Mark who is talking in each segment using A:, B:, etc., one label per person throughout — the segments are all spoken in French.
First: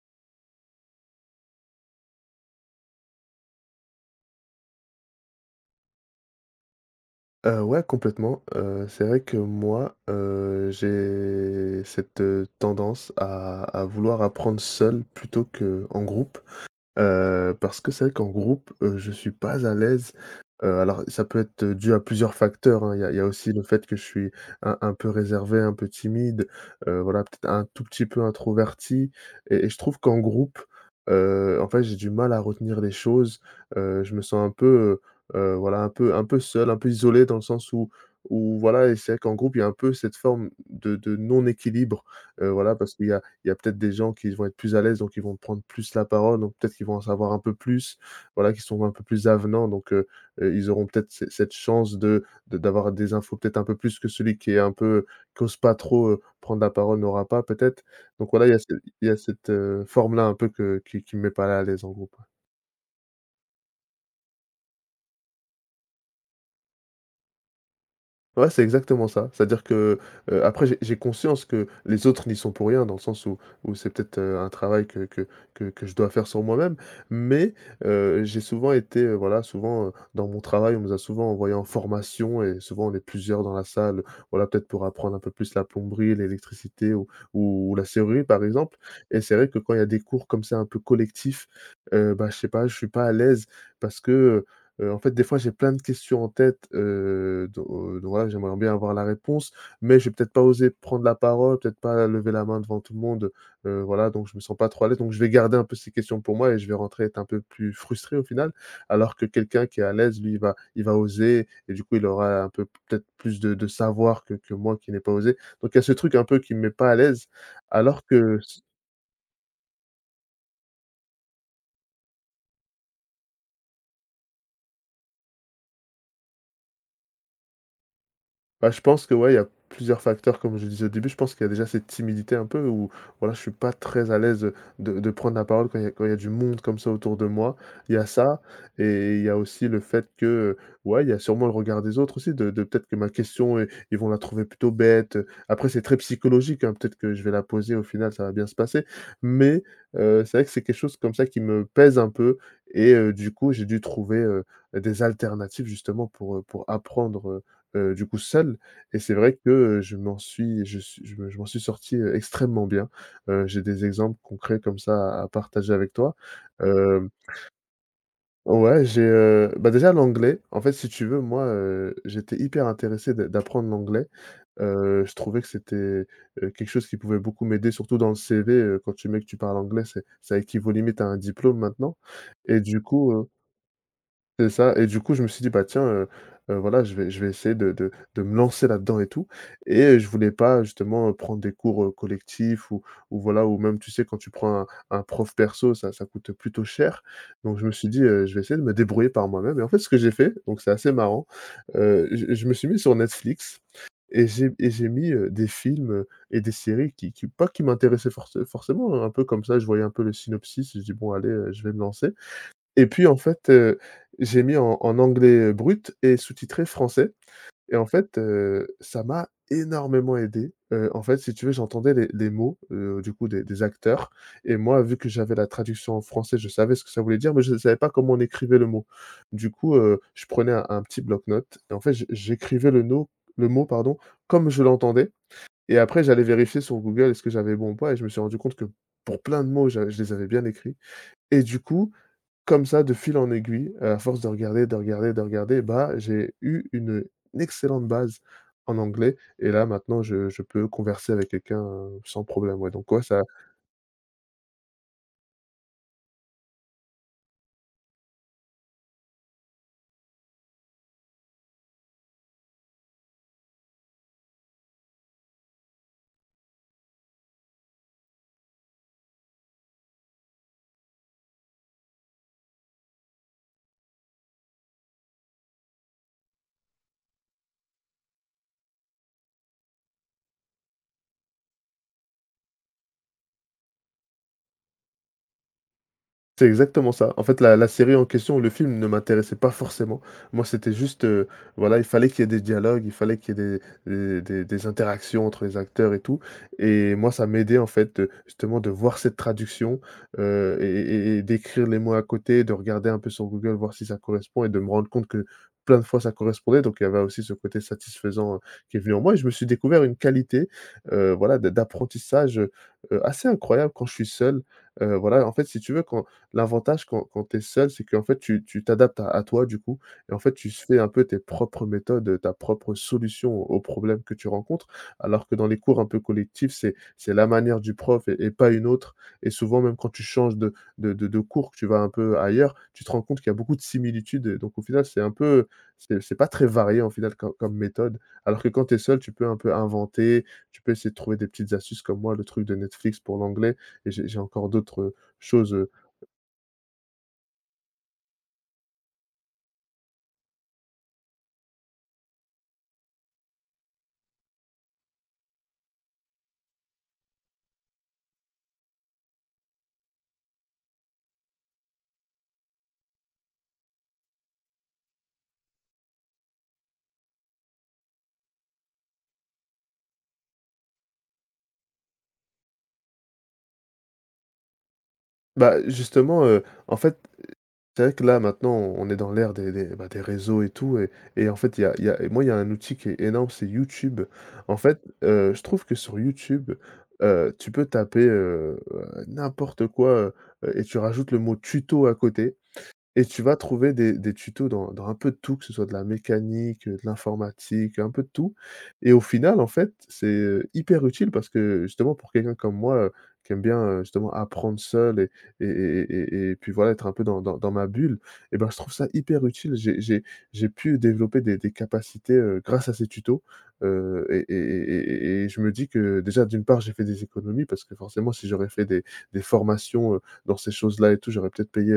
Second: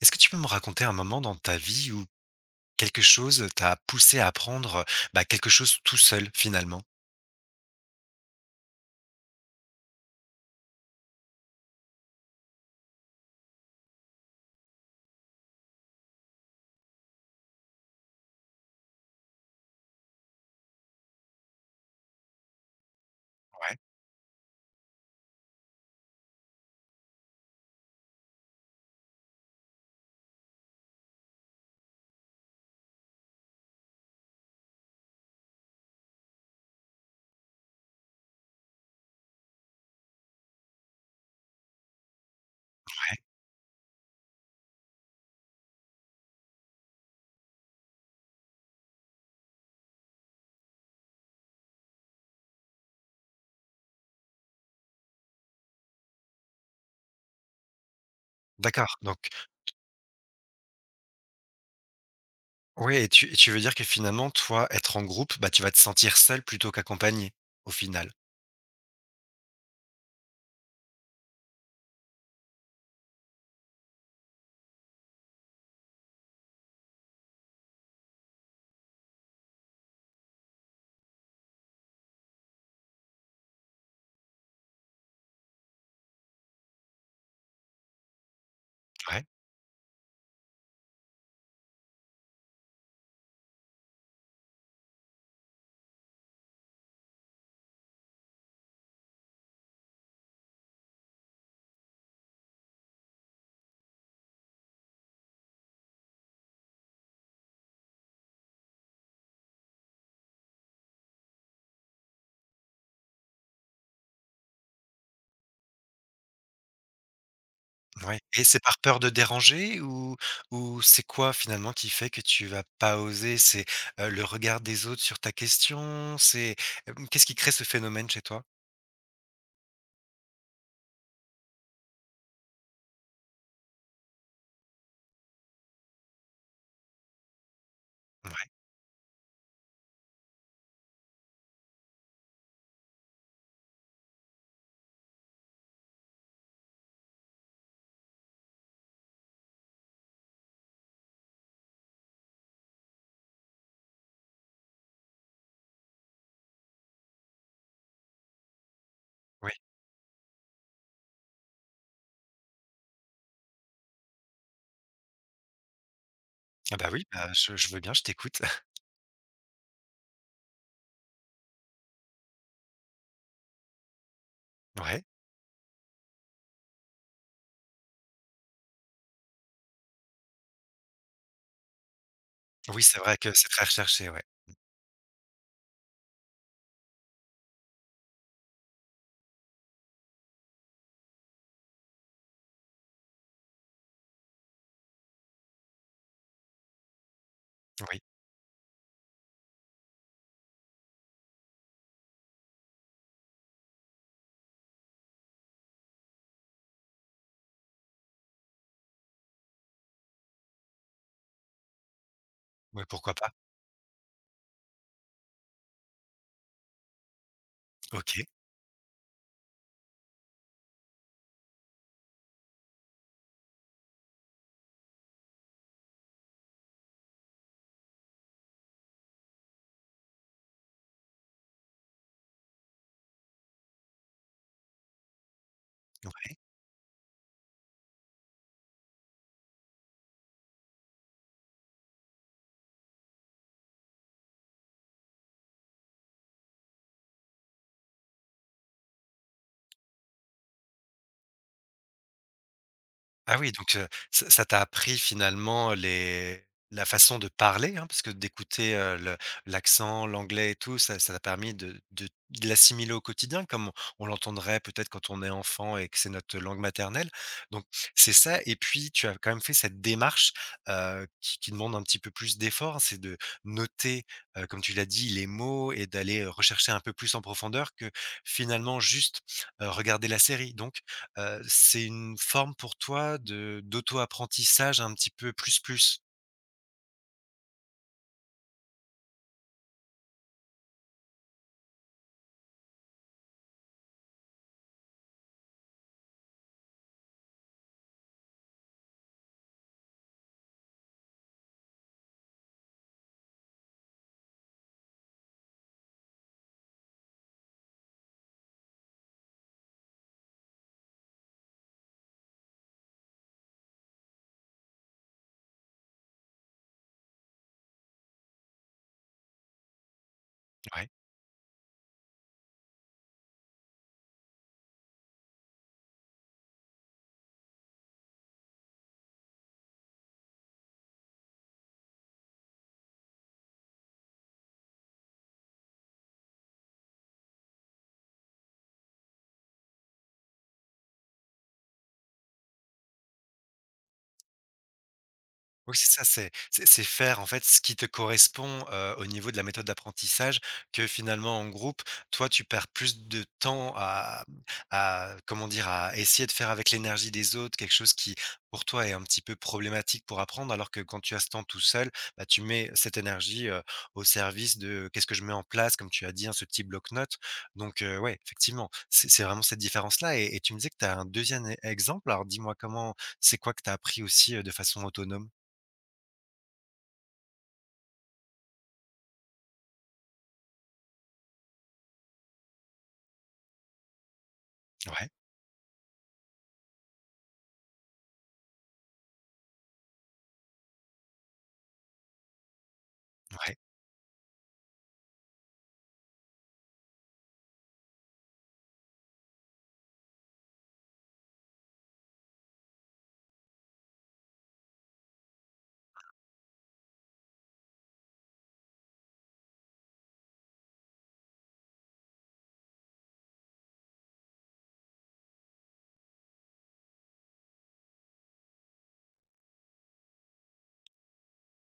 A: Est-ce que tu peux me raconter un moment dans ta vie où quelque chose t'a poussé à apprendre, bah, quelque chose tout seul finalement?
B: Ouais, complètement. C'est vrai que moi, j'ai cette, tendance à vouloir apprendre seul plutôt que en groupe. Parce que c'est vrai qu'en groupe, je suis pas à l'aise. Alors ça peut être dû à plusieurs facteurs, hein. Il y a aussi le
A: Ouais,
B: fait que je suis un peu réservé, un peu timide, voilà, peut-être un tout petit peu introverti et je trouve qu'en groupe, en fait, j'ai du mal à retenir les choses. Je me sens un peu, voilà, un peu seul, un peu isolé dans le sens où voilà. Et c'est vrai qu'en groupe, il y a un peu cette forme de non-équilibre, voilà, parce qu'il y
A: ouais.
B: a il y a peut-être des gens qui vont être plus à l'aise, donc ils vont prendre plus la parole, donc peut-être qu'ils vont en savoir un peu plus, voilà, qui sont un peu plus avenants, donc ils auront peut-être c cette chance de d'avoir des infos peut-être un peu plus que celui qui est un peu, qui ose pas trop prendre la parole, n'aura pas peut-être. Donc voilà, il y a ce
A: D'accord,
B: il y a
A: donc
B: cette, forme-là un peu que qui me met pas à l'aise en groupe.
A: oui et tu veux dire que finalement toi, être en groupe, bah, tu vas te sentir seul plutôt qu'accompagné, au final?
B: Ouais, c'est exactement ça. C'est-à-dire que, après j'ai conscience que les autres n'y sont pour rien, dans le sens où où c'est peut-être, un travail que je dois faire sur moi-même. Mais, j'ai souvent été, voilà, souvent, dans mon travail, on nous a souvent envoyé en formation et souvent on est plusieurs dans la salle, voilà, peut-être pour apprendre un peu plus la plomberie, l'électricité ou la serrurerie, par exemple. Et
A: Ouais.
B: c'est vrai que quand il y a des cours comme ça un peu collectifs, bah, je sais pas, je suis pas à l'aise parce que, en fait, des fois, j'ai plein de questions en tête, donc voilà, j'aimerais bien avoir la réponse, mais je vais peut-être pas oser prendre la parole, peut-être pas lever la main devant tout le monde, voilà, donc je me sens pas trop à l'aise, donc je vais garder un peu ces questions pour moi et je vais rentrer être un peu plus frustré au final. Alors que quelqu'un qui est à l'aise, lui, il va oser et du coup, il aura un peu peut-être plus de savoir que moi qui n'ai pas osé. Donc il y a ce truc un peu qui me met pas à l'aise, alors
A: Ouais
B: que
A: et c'est par peur de déranger ou c'est quoi finalement qui fait que tu vas pas oser? C'est, le regard des autres sur ta question? C'est, qu'est-ce qui crée ce phénomène chez toi?
B: bah, je pense que, ouais, il y a plusieurs facteurs comme je disais au début. Je pense qu'il y a déjà cette timidité un peu où, voilà, je suis pas très à l'aise, de prendre la parole quand il y a du monde comme ça autour de moi. Il y a ça
A: Ouais,
B: et il y a aussi le fait que, ouais, il y a sûrement le regard des autres aussi de peut-être que ma question, i ils vont la trouver plutôt bête. Après c'est très psychologique, hein, peut-être que je vais la poser, au final ça va bien se passer. Mais, c'est vrai que c'est quelque chose comme ça qui me pèse un peu et du coup j'ai dû trouver, des alternatives justement pour apprendre, du coup seul et c'est vrai
A: oui.
B: que, je m'en suis je me je m'en suis sorti, extrêmement bien. J'ai des exemples concrets comme ça à partager avec toi.
A: Ah bah, oui,
B: Hem,
A: bah, je veux bien, je t'écoute.
B: ouais, j'ai, bah, déjà l'anglais, en fait, si tu veux, moi, j'étais hyper intéressé d'apprendre l'anglais.
A: Ouais.
B: Je trouvais que c'était, quelque chose qui pouvait beaucoup m'aider, surtout dans le CV, quand tu mets que tu parles anglais, c'est ça équivaut limite à un diplôme maintenant et du
A: Oui, c'est
B: coup,
A: vrai que c'est très recherché, ouais.
B: c'est ça. Et du coup, je me suis dit: «Bah, tiens, voilà, je vais essayer de me lancer là-dedans et tout» et je voulais pas justement, prendre des cours, collectifs ou voilà, ou même, tu sais, quand tu prends un prof perso, ça coûte plutôt cher. Donc je me suis
A: Oui,
B: dit: «Je vais essayer de me débrouiller par moi-même» et en fait, ce que j'ai fait, donc c'est assez marrant, je me suis mis sur Netflix et j'ai mis, des films, et des séries qui pas qui m'intéressaient forcément, hein, un peu comme ça, je voyais un peu le synopsis, je dis: «Bon allez, je vais me lancer».
A: ouais,
B: Et puis
A: pourquoi
B: en
A: pas?
B: fait, j'ai mis en en anglais, brut et sous-titré français et en fait,
A: OK,
B: ça m'a énormément aidé. En fait, si tu veux, j'entendais les mots, du coup des acteurs et moi, vu que j'avais la traduction en français, je savais ce que ça voulait dire, mais je savais pas comment on écrivait le mot. Du coup, je prenais un petit bloc-notes et en fait, j'écrivais le no le mot, pardon, comme je l'entendais et après j'allais
A: ouais.
B: vérifier sur Google est-ce que j'avais bon ou pas, et je me suis rendu compte que pour plein de mots, j'a je les avais bien écrits. Et du coup, comme ça, de fil en aiguille, à force de regarder, de regarder, de regarder, bah, j'ai eu une excellente base en anglais et là, maintenant, je peux converser avec quelqu'un, sans problème, ouais, donc ouais, ça...
A: Ah oui, donc ça ça t'a appris finalement les la façon de parler, hein, parce que d'écouter, le l'accent, l'anglais et tout, ça ça t'a permis de de l'assimiler au quotidien comme on l'entendrait peut-être quand on est enfant et que c'est notre langue maternelle. Donc c'est ça et puis tu as quand même fait cette démarche, qui demande un petit peu plus d'effort, c'est de noter, comme tu l'as dit, les mots et d'aller, rechercher un peu plus en profondeur que finalement juste, regarder la série. C'est une forme pour toi de d'auto-apprentissage un petit peu plus?
B: C'est exactement ça. En fait, la série en question, le film, ne m'intéressait pas forcément. Moi, c'était juste, voilà, il fallait qu'il y ait des dialogues, il fallait qu'il y ait des interactions entre les acteurs et tout, et moi, ça m'aidait, en fait, justement de voir cette traduction, et d'écrire les mots à côté, de regarder un peu sur Google, voir si ça correspond et de me rendre compte que plein de fois ça correspondait, donc il y avait aussi ce côté satisfaisant, qui est venu en moi, et je me suis découvert une qualité, voilà, d'apprentissage, assez incroyable quand je suis seul. Voilà, en fait, si tu veux, quand... L'avantage quand tu es seul, c'est qu'en fait, tu t'adaptes à toi, du coup, et en fait, tu se fais
A: Ouais.
B: un peu tes propres méthodes, ta propre solution aux problèmes que tu rencontres. Alors que dans les cours un peu collectifs, c'est la manière du prof et pas une autre, et souvent, même quand tu changes de cours, que tu vas un peu ailleurs, tu te rends compte qu'il y a beaucoup de similitudes, donc au final, c'est un peu, c'est pas très varié, en final, co comme méthode. Alors que quand tu es seul, tu peux un peu inventer, tu peux essayer de trouver des petites astuces comme moi, le truc de Netflix pour l'anglais. Et j'ai encore d'autres, choses,
A: Oui, c'est ça, c'est c'est faire en fait ce qui te correspond, au niveau de la méthode d'apprentissage que finalement en groupe, toi tu perds plus de temps à comment dire? À essayer de faire avec l'énergie des autres quelque chose qui pour toi est un petit peu problématique pour apprendre alors que quand tu as ce temps tout seul, bah, tu mets cette énergie, au service de: «Qu'est-ce que je mets en place?» comme tu as dit, hein, ce petit bloc-notes donc ouais, effectivement, c'est vraiment cette différence-là et tu me disais que tu as un deuxième e exemple, alors dis-moi comment c'est quoi que tu as appris aussi, de façon autonome?
B: bah, justement, en fait, c'est vrai que là, maintenant, on est dans l'ère des bah, des réseaux et tout, et en fait, il y a un outil qui est énorme, c'est YouTube. En fait,
A: Ouais,
B: je trouve que sur YouTube, tu peux taper, n'importe quoi, et tu rajoutes le mot tuto à côté, et tu vas
A: ouais.
B: trouver des tutos dans un peu de tout, que ce soit de la mécanique, de l'informatique, un peu de tout. Et au final, en fait, c'est, hyper utile parce que, justement, pour quelqu'un comme moi, qui aime bien, justement apprendre seul et puis, voilà, être un peu dans ma bulle, et ben, je trouve ça hyper utile. J'ai pu développer des capacités, grâce à ces tutos, et je me dis que, déjà, d'une part, j'ai fait des économies parce que, forcément, si j'aurais fait des formations, dans ces choses-là et tout, j'aurais peut-être payé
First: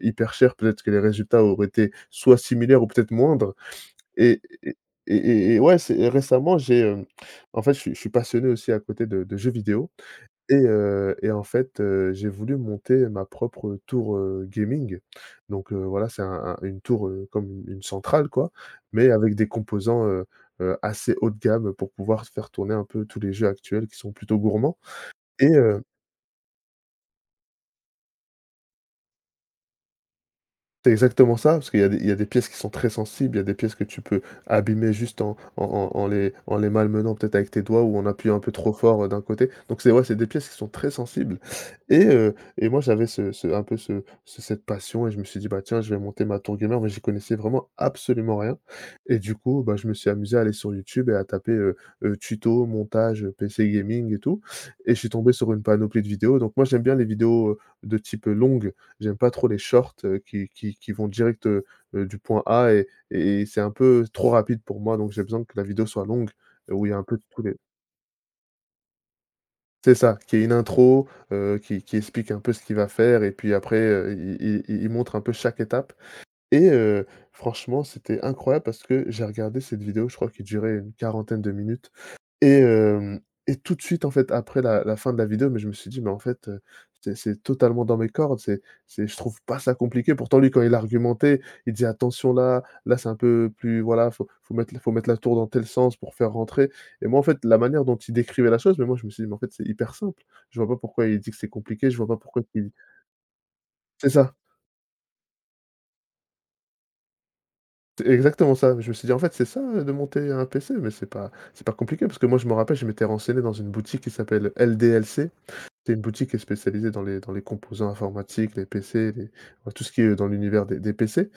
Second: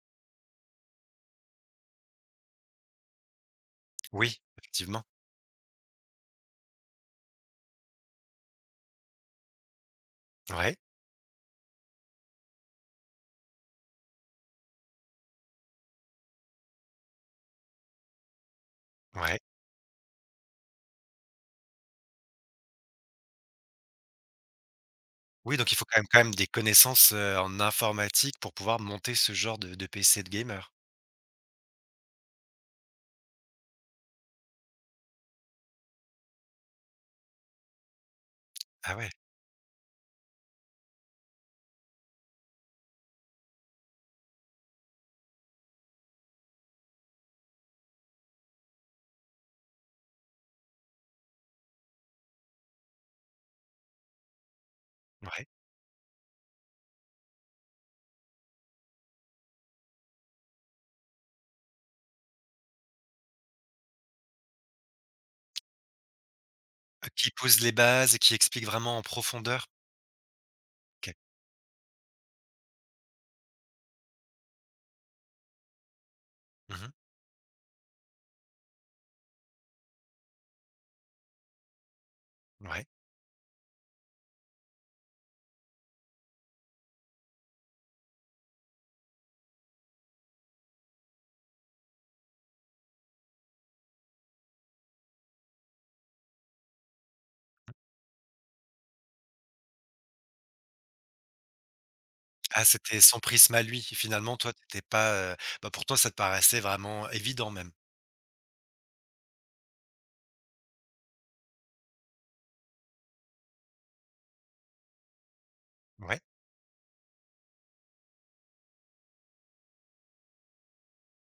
B: hyper cher, peut-être que les résultats auraient été soit similaires ou peut-être moindres.
A: Oui,
B: et et
A: effectivement.
B: et et ouais, c'est et récemment, j'ai, en fait, je suis passionné aussi à côté de jeux vidéo, et
A: Ouais,
B: heu et en fait, j'ai voulu monter ma propre tour, gaming. Donc voilà, c'est un une tour, comme une centrale quoi, mais avec
A: ouais.
B: des composants, assez haut de gamme pour pouvoir faire tourner un peu tous les jeux actuels qui sont plutôt gourmands et
A: Oui, donc il
B: heu
A: faut quand même des connaissances, en informatique pour pouvoir monter ce genre de PC de gamer.
B: C'est exactement ça, parce qu'il y a des pièces qui sont très sensibles, il y a des pièces que tu peux abîmer juste en les malmenant peut-être avec tes doigts ou en appuyant un peu trop
A: Ah
B: fort,
A: ouais,
B: d'un côté. Donc c'est ouais, c'est des pièces qui sont très sensibles et moi j'avais ce ce un peu ce ce cette passion et je me suis dit: «Bah, tiens, je vais monter ma tour gamer», mais j'y connaissais vraiment absolument rien et du coup, bah, je me suis amusé à aller sur YouTube et à taper, tuto, montage, PC gaming et tout, et je suis tombé
A: ouais.
B: sur une panoplie de vidéos. Donc moi j'aime bien les vidéos, de type, longue. J'aime pas trop les shorts, qui vont direct, du point A et c'est un peu trop rapide pour moi, donc j'ai besoin que la vidéo soit longue, où il y a un
A: Heu,
B: peu de
A: qui
B: tous les.
A: pose les bases et qui explique vraiment en profondeur?
B: C'est ça, qu'il y ait une intro,
A: OK.
B: qui explique un peu ce qu'il va faire et puis après, il montre un peu chaque étape et
A: Mmh.
B: heu, franchement, c'était incroyable parce que j'ai regardé cette vidéo, je crois qu'il durait une quarantaine de minutes. Et
A: Ouais.
B: hem et tout de suite, en fait, après la fin de la vidéo, mais je me suis dit: «Mais en fait, c'est totalement dans mes cordes, c'est je trouve pas ça compliqué». Pourtant lui, quand il argumentait, il disait: «Attention là, là c'est un peu plus voilà, faut mettre la tour dans tel sens pour faire rentrer», et moi, en fait, la manière dont il décrivait la chose, mais moi je me suis dit: «Mais en fait, c'est hyper simple. Je vois pas pourquoi il dit que c'est compliqué, je vois pas pourquoi
A: Ah,
B: il».
A: c'était son prisme à lui.
B: C'est ça,
A: Finalement, toi, t'étais pas, bah, pour toi, ça te paraissait vraiment évident même?
B: c'est exactement ça. Je me suis dit: «En fait, c'est ça, de monter un PC, mais c'est pas compliqué». Parce que moi, je me rappelle, je m'étais renseigné dans une boutique qui s'appelle LDLC. C'est une
A: Ouais,
B: boutique qui est spécialisée dans les composants informatiques, les PC, les, enfin, tout ce qui est dans l'univers des PC,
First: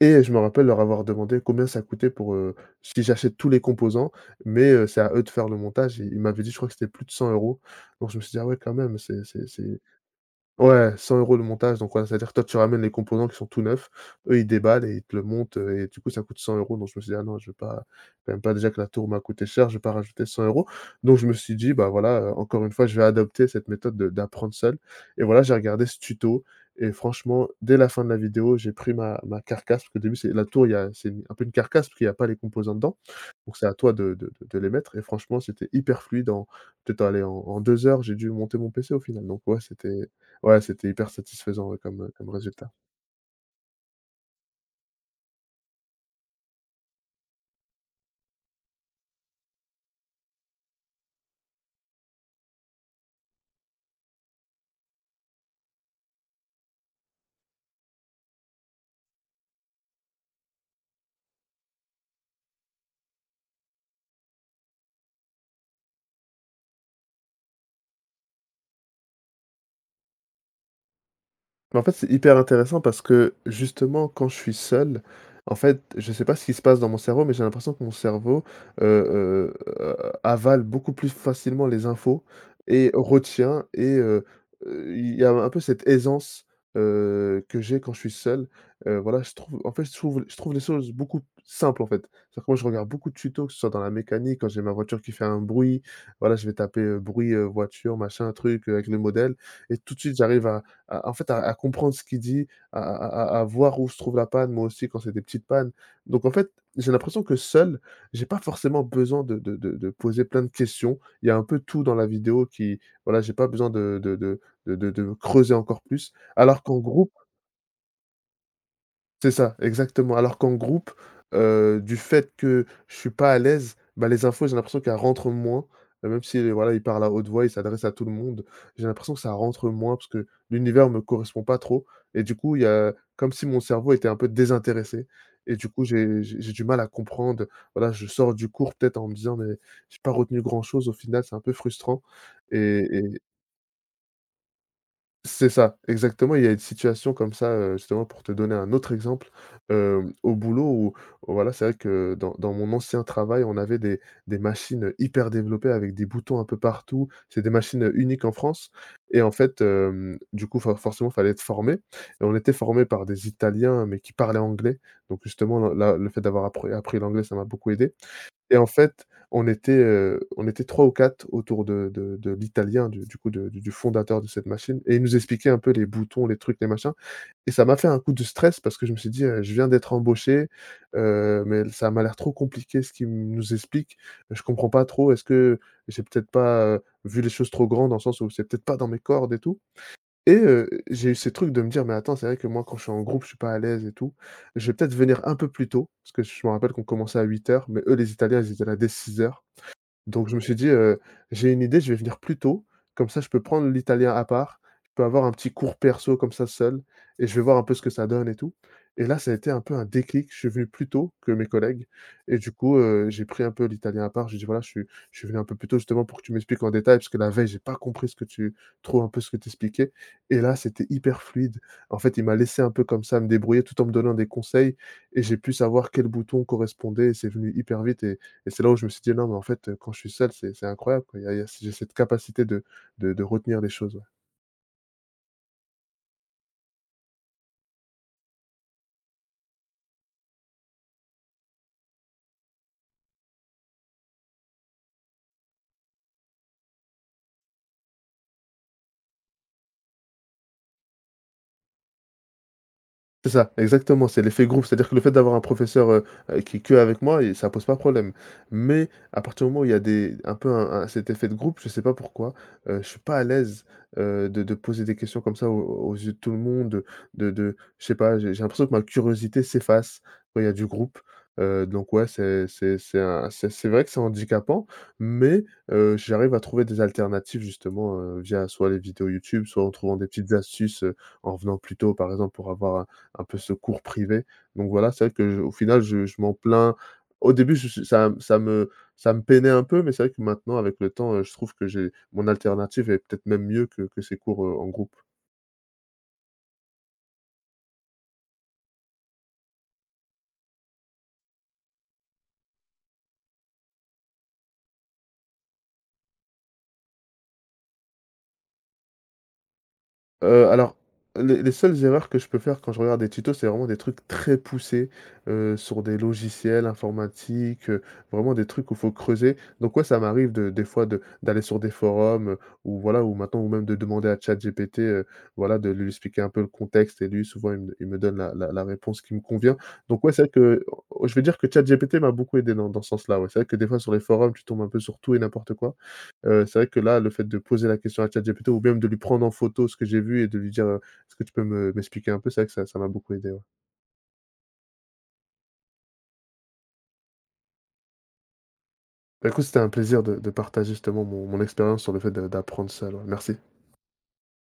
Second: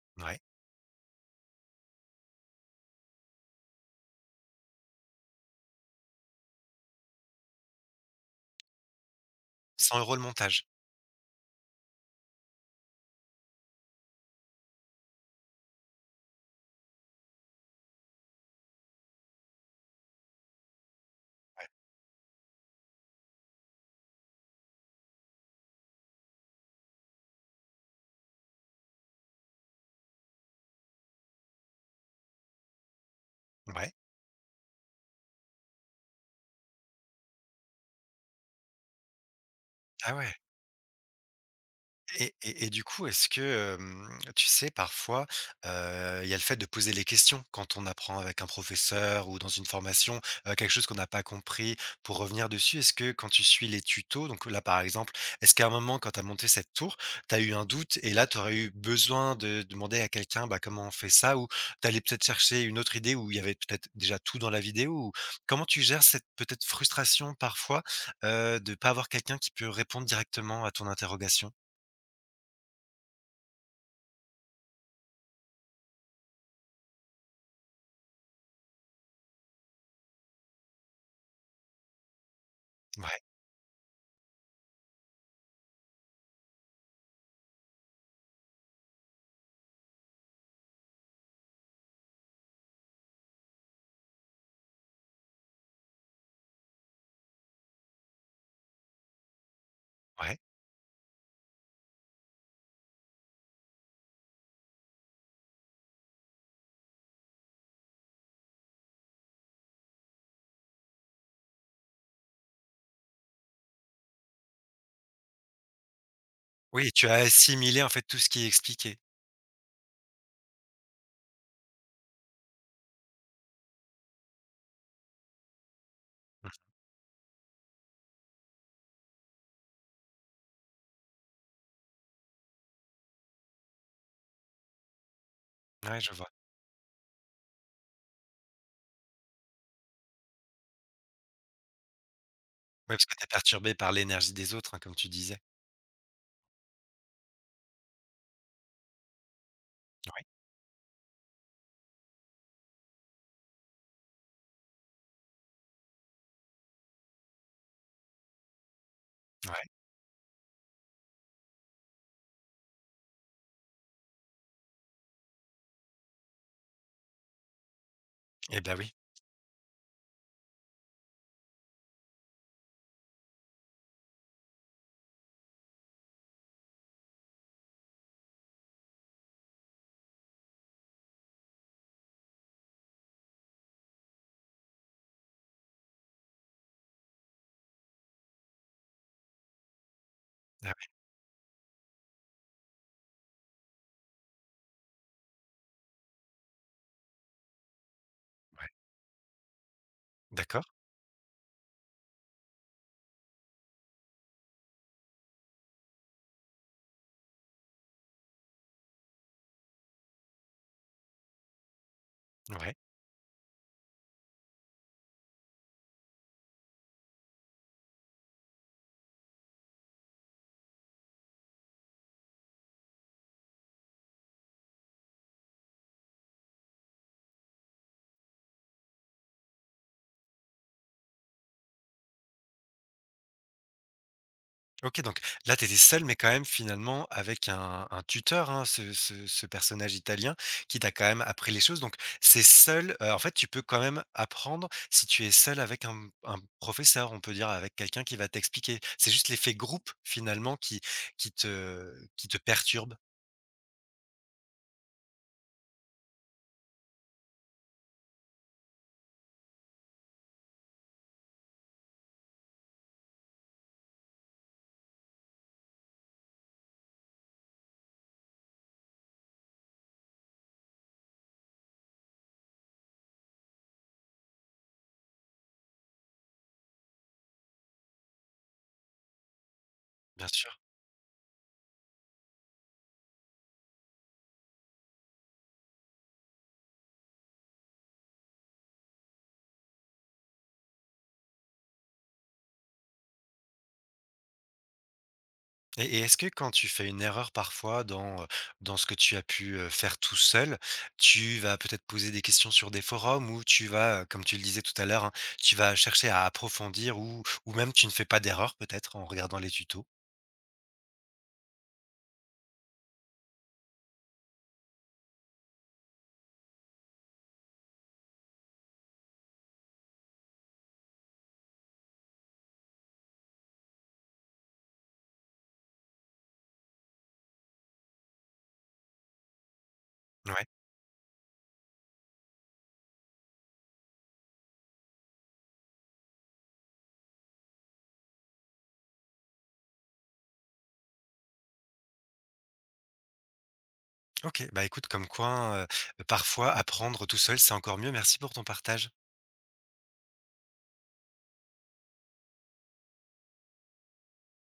B: et je
A: ouais.
B: me rappelle leur avoir demandé combien ça coûtait pour, si j'achète tous les composants, mais c'est à eux de faire le montage, et ils m'avaient dit, je crois que c'était plus de 100 euros. Donc je me suis dit: «Ah ouais, quand même, c'est»
A: 100 euros le montage?
B: Ouais, 100 euros le montage, donc ouais, c'est-à-dire que toi, tu ramènes les composants qui sont tout neufs, eux, ils déballent et ils te le montent, et du coup, ça coûte 100 euros. Donc je me suis dit: «Ah non, je vais pas quand même pas, déjà que la tour m'a coûté cher, je vais pas rajouter 100 euros. Donc je me suis dit: «Bah, voilà, encore une fois, je vais adopter cette méthode de d'apprendre seul», et voilà, j'ai regardé ce tuto, et franchement, dès la fin de la vidéo, j'ai pris ma carcasse, parce qu'au début, c'est la tour, il y a c'est une un peu une carcasse parce qu'il y a pas les composants dedans, donc c'est à
A: Ouais.
B: toi de les mettre, et franchement, c'était hyper fluide en peut-être aller en 2 heures j'ai dû monter mon PC au final, donc ouais, c'était,
A: Ah ouais.
B: ouais, c'était hyper satisfaisant, ouais, comme, comme
A: Et et
B: résultat.
A: du coup, est-ce que, tu sais, parfois, il y a le fait de poser les questions quand on apprend avec un professeur ou dans une formation, quelque chose qu'on n'a pas compris pour revenir dessus. Est-ce que quand tu suis les tutos, donc là, par exemple, est-ce qu'à un moment quand tu as monté cette tour, tu as eu un doute et là, tu aurais eu besoin de demander à quelqu'un, bah, comment on fait ça? Ou tu allais peut-être chercher une autre idée où il y avait peut-être déjà tout dans la vidéo? Ou comment tu gères cette peut-être frustration parfois, de ne pas avoir quelqu'un qui peut répondre directement à ton interrogation?
B: Mais en fait, c'est hyper intéressant parce que justement, quand je suis seul, en fait, je sais pas ce qui se passe dans mon cerveau, mais j'ai l'impression que mon cerveau heu, heu, heu, avale beaucoup plus facilement les infos et
A: Ouais.
B: retient, et il y a un peu cette aisance, que j'ai quand je suis seul. Voilà, je trouve, en fait, je trouve les choses beaucoup simples, en fait. C'est-à-dire que moi, je regarde beaucoup de tutos, que ce soit dans la mécanique, quand j'ai ma voiture qui fait un bruit, voilà, je vais taper, bruit, voiture, machin, truc, avec le modèle, et tout de suite,
A: Ouais.
B: j'arrive à, en fait, à comprendre ce qu'il dit, à voir où se trouve la panne, moi aussi, quand c'est des petites pannes. Donc en fait, j'ai l'impression que seul, j'ai pas forcément besoin de poser plein de questions. Il y a un peu tout dans la vidéo qui, voilà, j'ai pas besoin de creuser encore plus. Alors qu'en
A: Oui, tu
B: groupe.
A: as assimilé en fait tout ce qui est expliqué.
B: C'est ça, exactement. Alors qu'en groupe, du fait que je suis pas à l'aise, bah, les infos, j'ai l'impression qu'elles rentrent moins, même si,
A: Mmh.
B: voilà, il parle à haute voix, il s'adresse à tout le monde. J'ai l'impression que ça rentre moins parce que l'univers me correspond pas trop, et du coup, il y a comme si mon cerveau était un peu désintéressé, et du coup,
A: Ouais, je
B: j'ai
A: vois.
B: j'ai j'ai du mal à comprendre. Voilà, je sors du cours peut-être en me disant: «Mais j'ai pas retenu grand chose» au final, c'est un peu frustrant. Et
A: Oui, parce que tu es perturbé par l'énergie des autres, hein, comme tu disais.
B: c'est ça, exactement. Il y a une situation comme ça, justement pour te donner un autre exemple,
A: Oui.
B: au boulot où, voilà, c'est vrai que dans mon ancien travail, on avait des machines hyper développées avec des boutons un peu partout. C'est des machines, uniques en France, et en fait,
A: Ouais.
B: du coup, forcément, fallait être formé, et on était formé par des Italiens, mais qui parlaient anglais. Donc justement, le là, le fait d'avoir appris l'anglais, ça m'a beaucoup aidé, et
A: Eh
B: en
A: ben oui.
B: fait, on était 3 ou 4 autour de l'italien, du coup, de du fondateur de cette machine, et il nous expliquait un peu les boutons, les trucs, les machins, et ça m'a fait un coup de stress parce que je me suis dit, «Je viens d'être embauché, mais ça m'a l'air trop compliqué ce qu'il nous explique. Je comprends pas trop. Est-ce que j'ai peut-être pas, vu les choses trop grandes dans le sens où c'est peut-être pas dans mes cordes et tout?» Et
A: Ah ouais,
B: j'ai eu ce truc de me dire: «Mais attends, c'est vrai que moi quand je suis en groupe, je suis pas à l'aise et tout. Je vais peut-être venir un peu plus tôt», parce que je me rappelle qu'on commençait à 8 heures, mais eux les Italiens, ils étaient
A: ouais.
B: là dès 6 heures. Donc je me suis
A: D'accord,
B: dit, «J'ai une idée, je vais venir plus tôt, comme ça je peux prendre l'italien à part, je peux avoir un petit cours perso comme ça seul, et je vais voir un peu ce que ça donne et tout», et là, ça a été un peu un déclic. Je suis venu plus tôt que mes collègues, et du
A: ouais.
B: coup, j'ai pris un peu l'italien à part. J'ai dit: «Voilà, je suis venu un peu plus tôt justement pour que tu m'expliques en détail parce que la veille, j'ai pas compris ce que tu trouves un peu ce que tu expliquais», et là, c'était hyper fluide. En fait, il m'a laissé un peu comme ça me débrouiller tout en me donnant des conseils, et j'ai pu savoir quel bouton correspondait, et c'est venu hyper vite, et c'est là où je me suis dit: «Non, mais en fait, quand je suis seul, c'est incroyable, quoi». Il y a j'ai cette capacité de retenir les choses, ouais.
A: OK, donc là, tu étais seul, mais quand même finalement avec un tuteur, hein, ce personnage italien qui t'a quand même appris les choses. Donc c'est seul, en fait, tu peux quand même apprendre si tu es seul avec un professeur, on peut dire, avec quelqu'un qui va t'expliquer. C'est juste l'effet groupe finalement qui qui te qui te perturbe.
B: C'est ça, exactement, c'est l'effet groupe. C'est-à-dire que le fait d'avoir un professeur, qui est que avec moi, et ça pose pas problème. Mais à partir du moment où il y a des un peu un cet effet de groupe, je sais pas pourquoi, je suis pas à l'aise, de poser des questions comme ça aux yeux de tout le monde, de je sais pas, j'ai l'impression que ma curiosité s'efface quand il y a du groupe. Donc ouais, c'est vrai que c'est handicapant, mais j'arrive à trouver des alternatives, justement, via soit les vidéos YouTube, soit en trouvant des
A: Bien
B: petites
A: sûr.
B: astuces, en venant plus tôt par exemple pour avoir un peu ce cours privé. Donc voilà, c'est vrai que je, au final, je m'en plains. Au début, je ça me peinait un peu, mais c'est vrai que maintenant, avec le temps, je trouve que j'ai mon alternative est peut-être même mieux que ces cours, en groupe.
A: Et est-ce que quand tu fais une erreur parfois dans, dans ce que tu as pu, faire tout seul, tu vas peut-être poser des questions sur des forums ou tu vas, comme tu le disais tout à l'heure, hein, tu vas chercher à approfondir ou même tu ne fais pas d'erreur peut-être en regardant les tutos?
B: Alors, les seules erreurs que je peux faire quand je regarde des tutos, c'est vraiment des trucs très poussés, sur des logiciels informatiques, vraiment des trucs où faut creuser. Donc ouais, ça m'arrive de des fois de d'aller sur des forums, ou voilà, ou maintenant, ou même de demander à ChatGPT, voilà, de lui expliquer un peu le contexte, et lui souvent il me donne la réponse qui me convient. Donc ouais, c'est vrai que,
A: Ouais.
B: je vais dire que ChatGPT m'a beaucoup aidé dans ce sens-là, ouais. C'est vrai que des fois sur les forums, tu tombes un peu sur tout et n'importe quoi. C'est vrai que là, le fait de poser la question à ChatGPT, ou même de lui prendre en photo ce que j'ai vu et de lui dire, «Est-ce que tu peux me m'expliquer un peu?», c'est vrai que ça m'a beaucoup aidé, ouais.
A: OK, bah, écoute comme quoi, parfois apprendre tout seul, c'est encore mieux. Merci pour ton partage.
B: Bah, écoute, c'était un plaisir de partager justement mon expérience sur le fait de d'apprendre ça. Merci.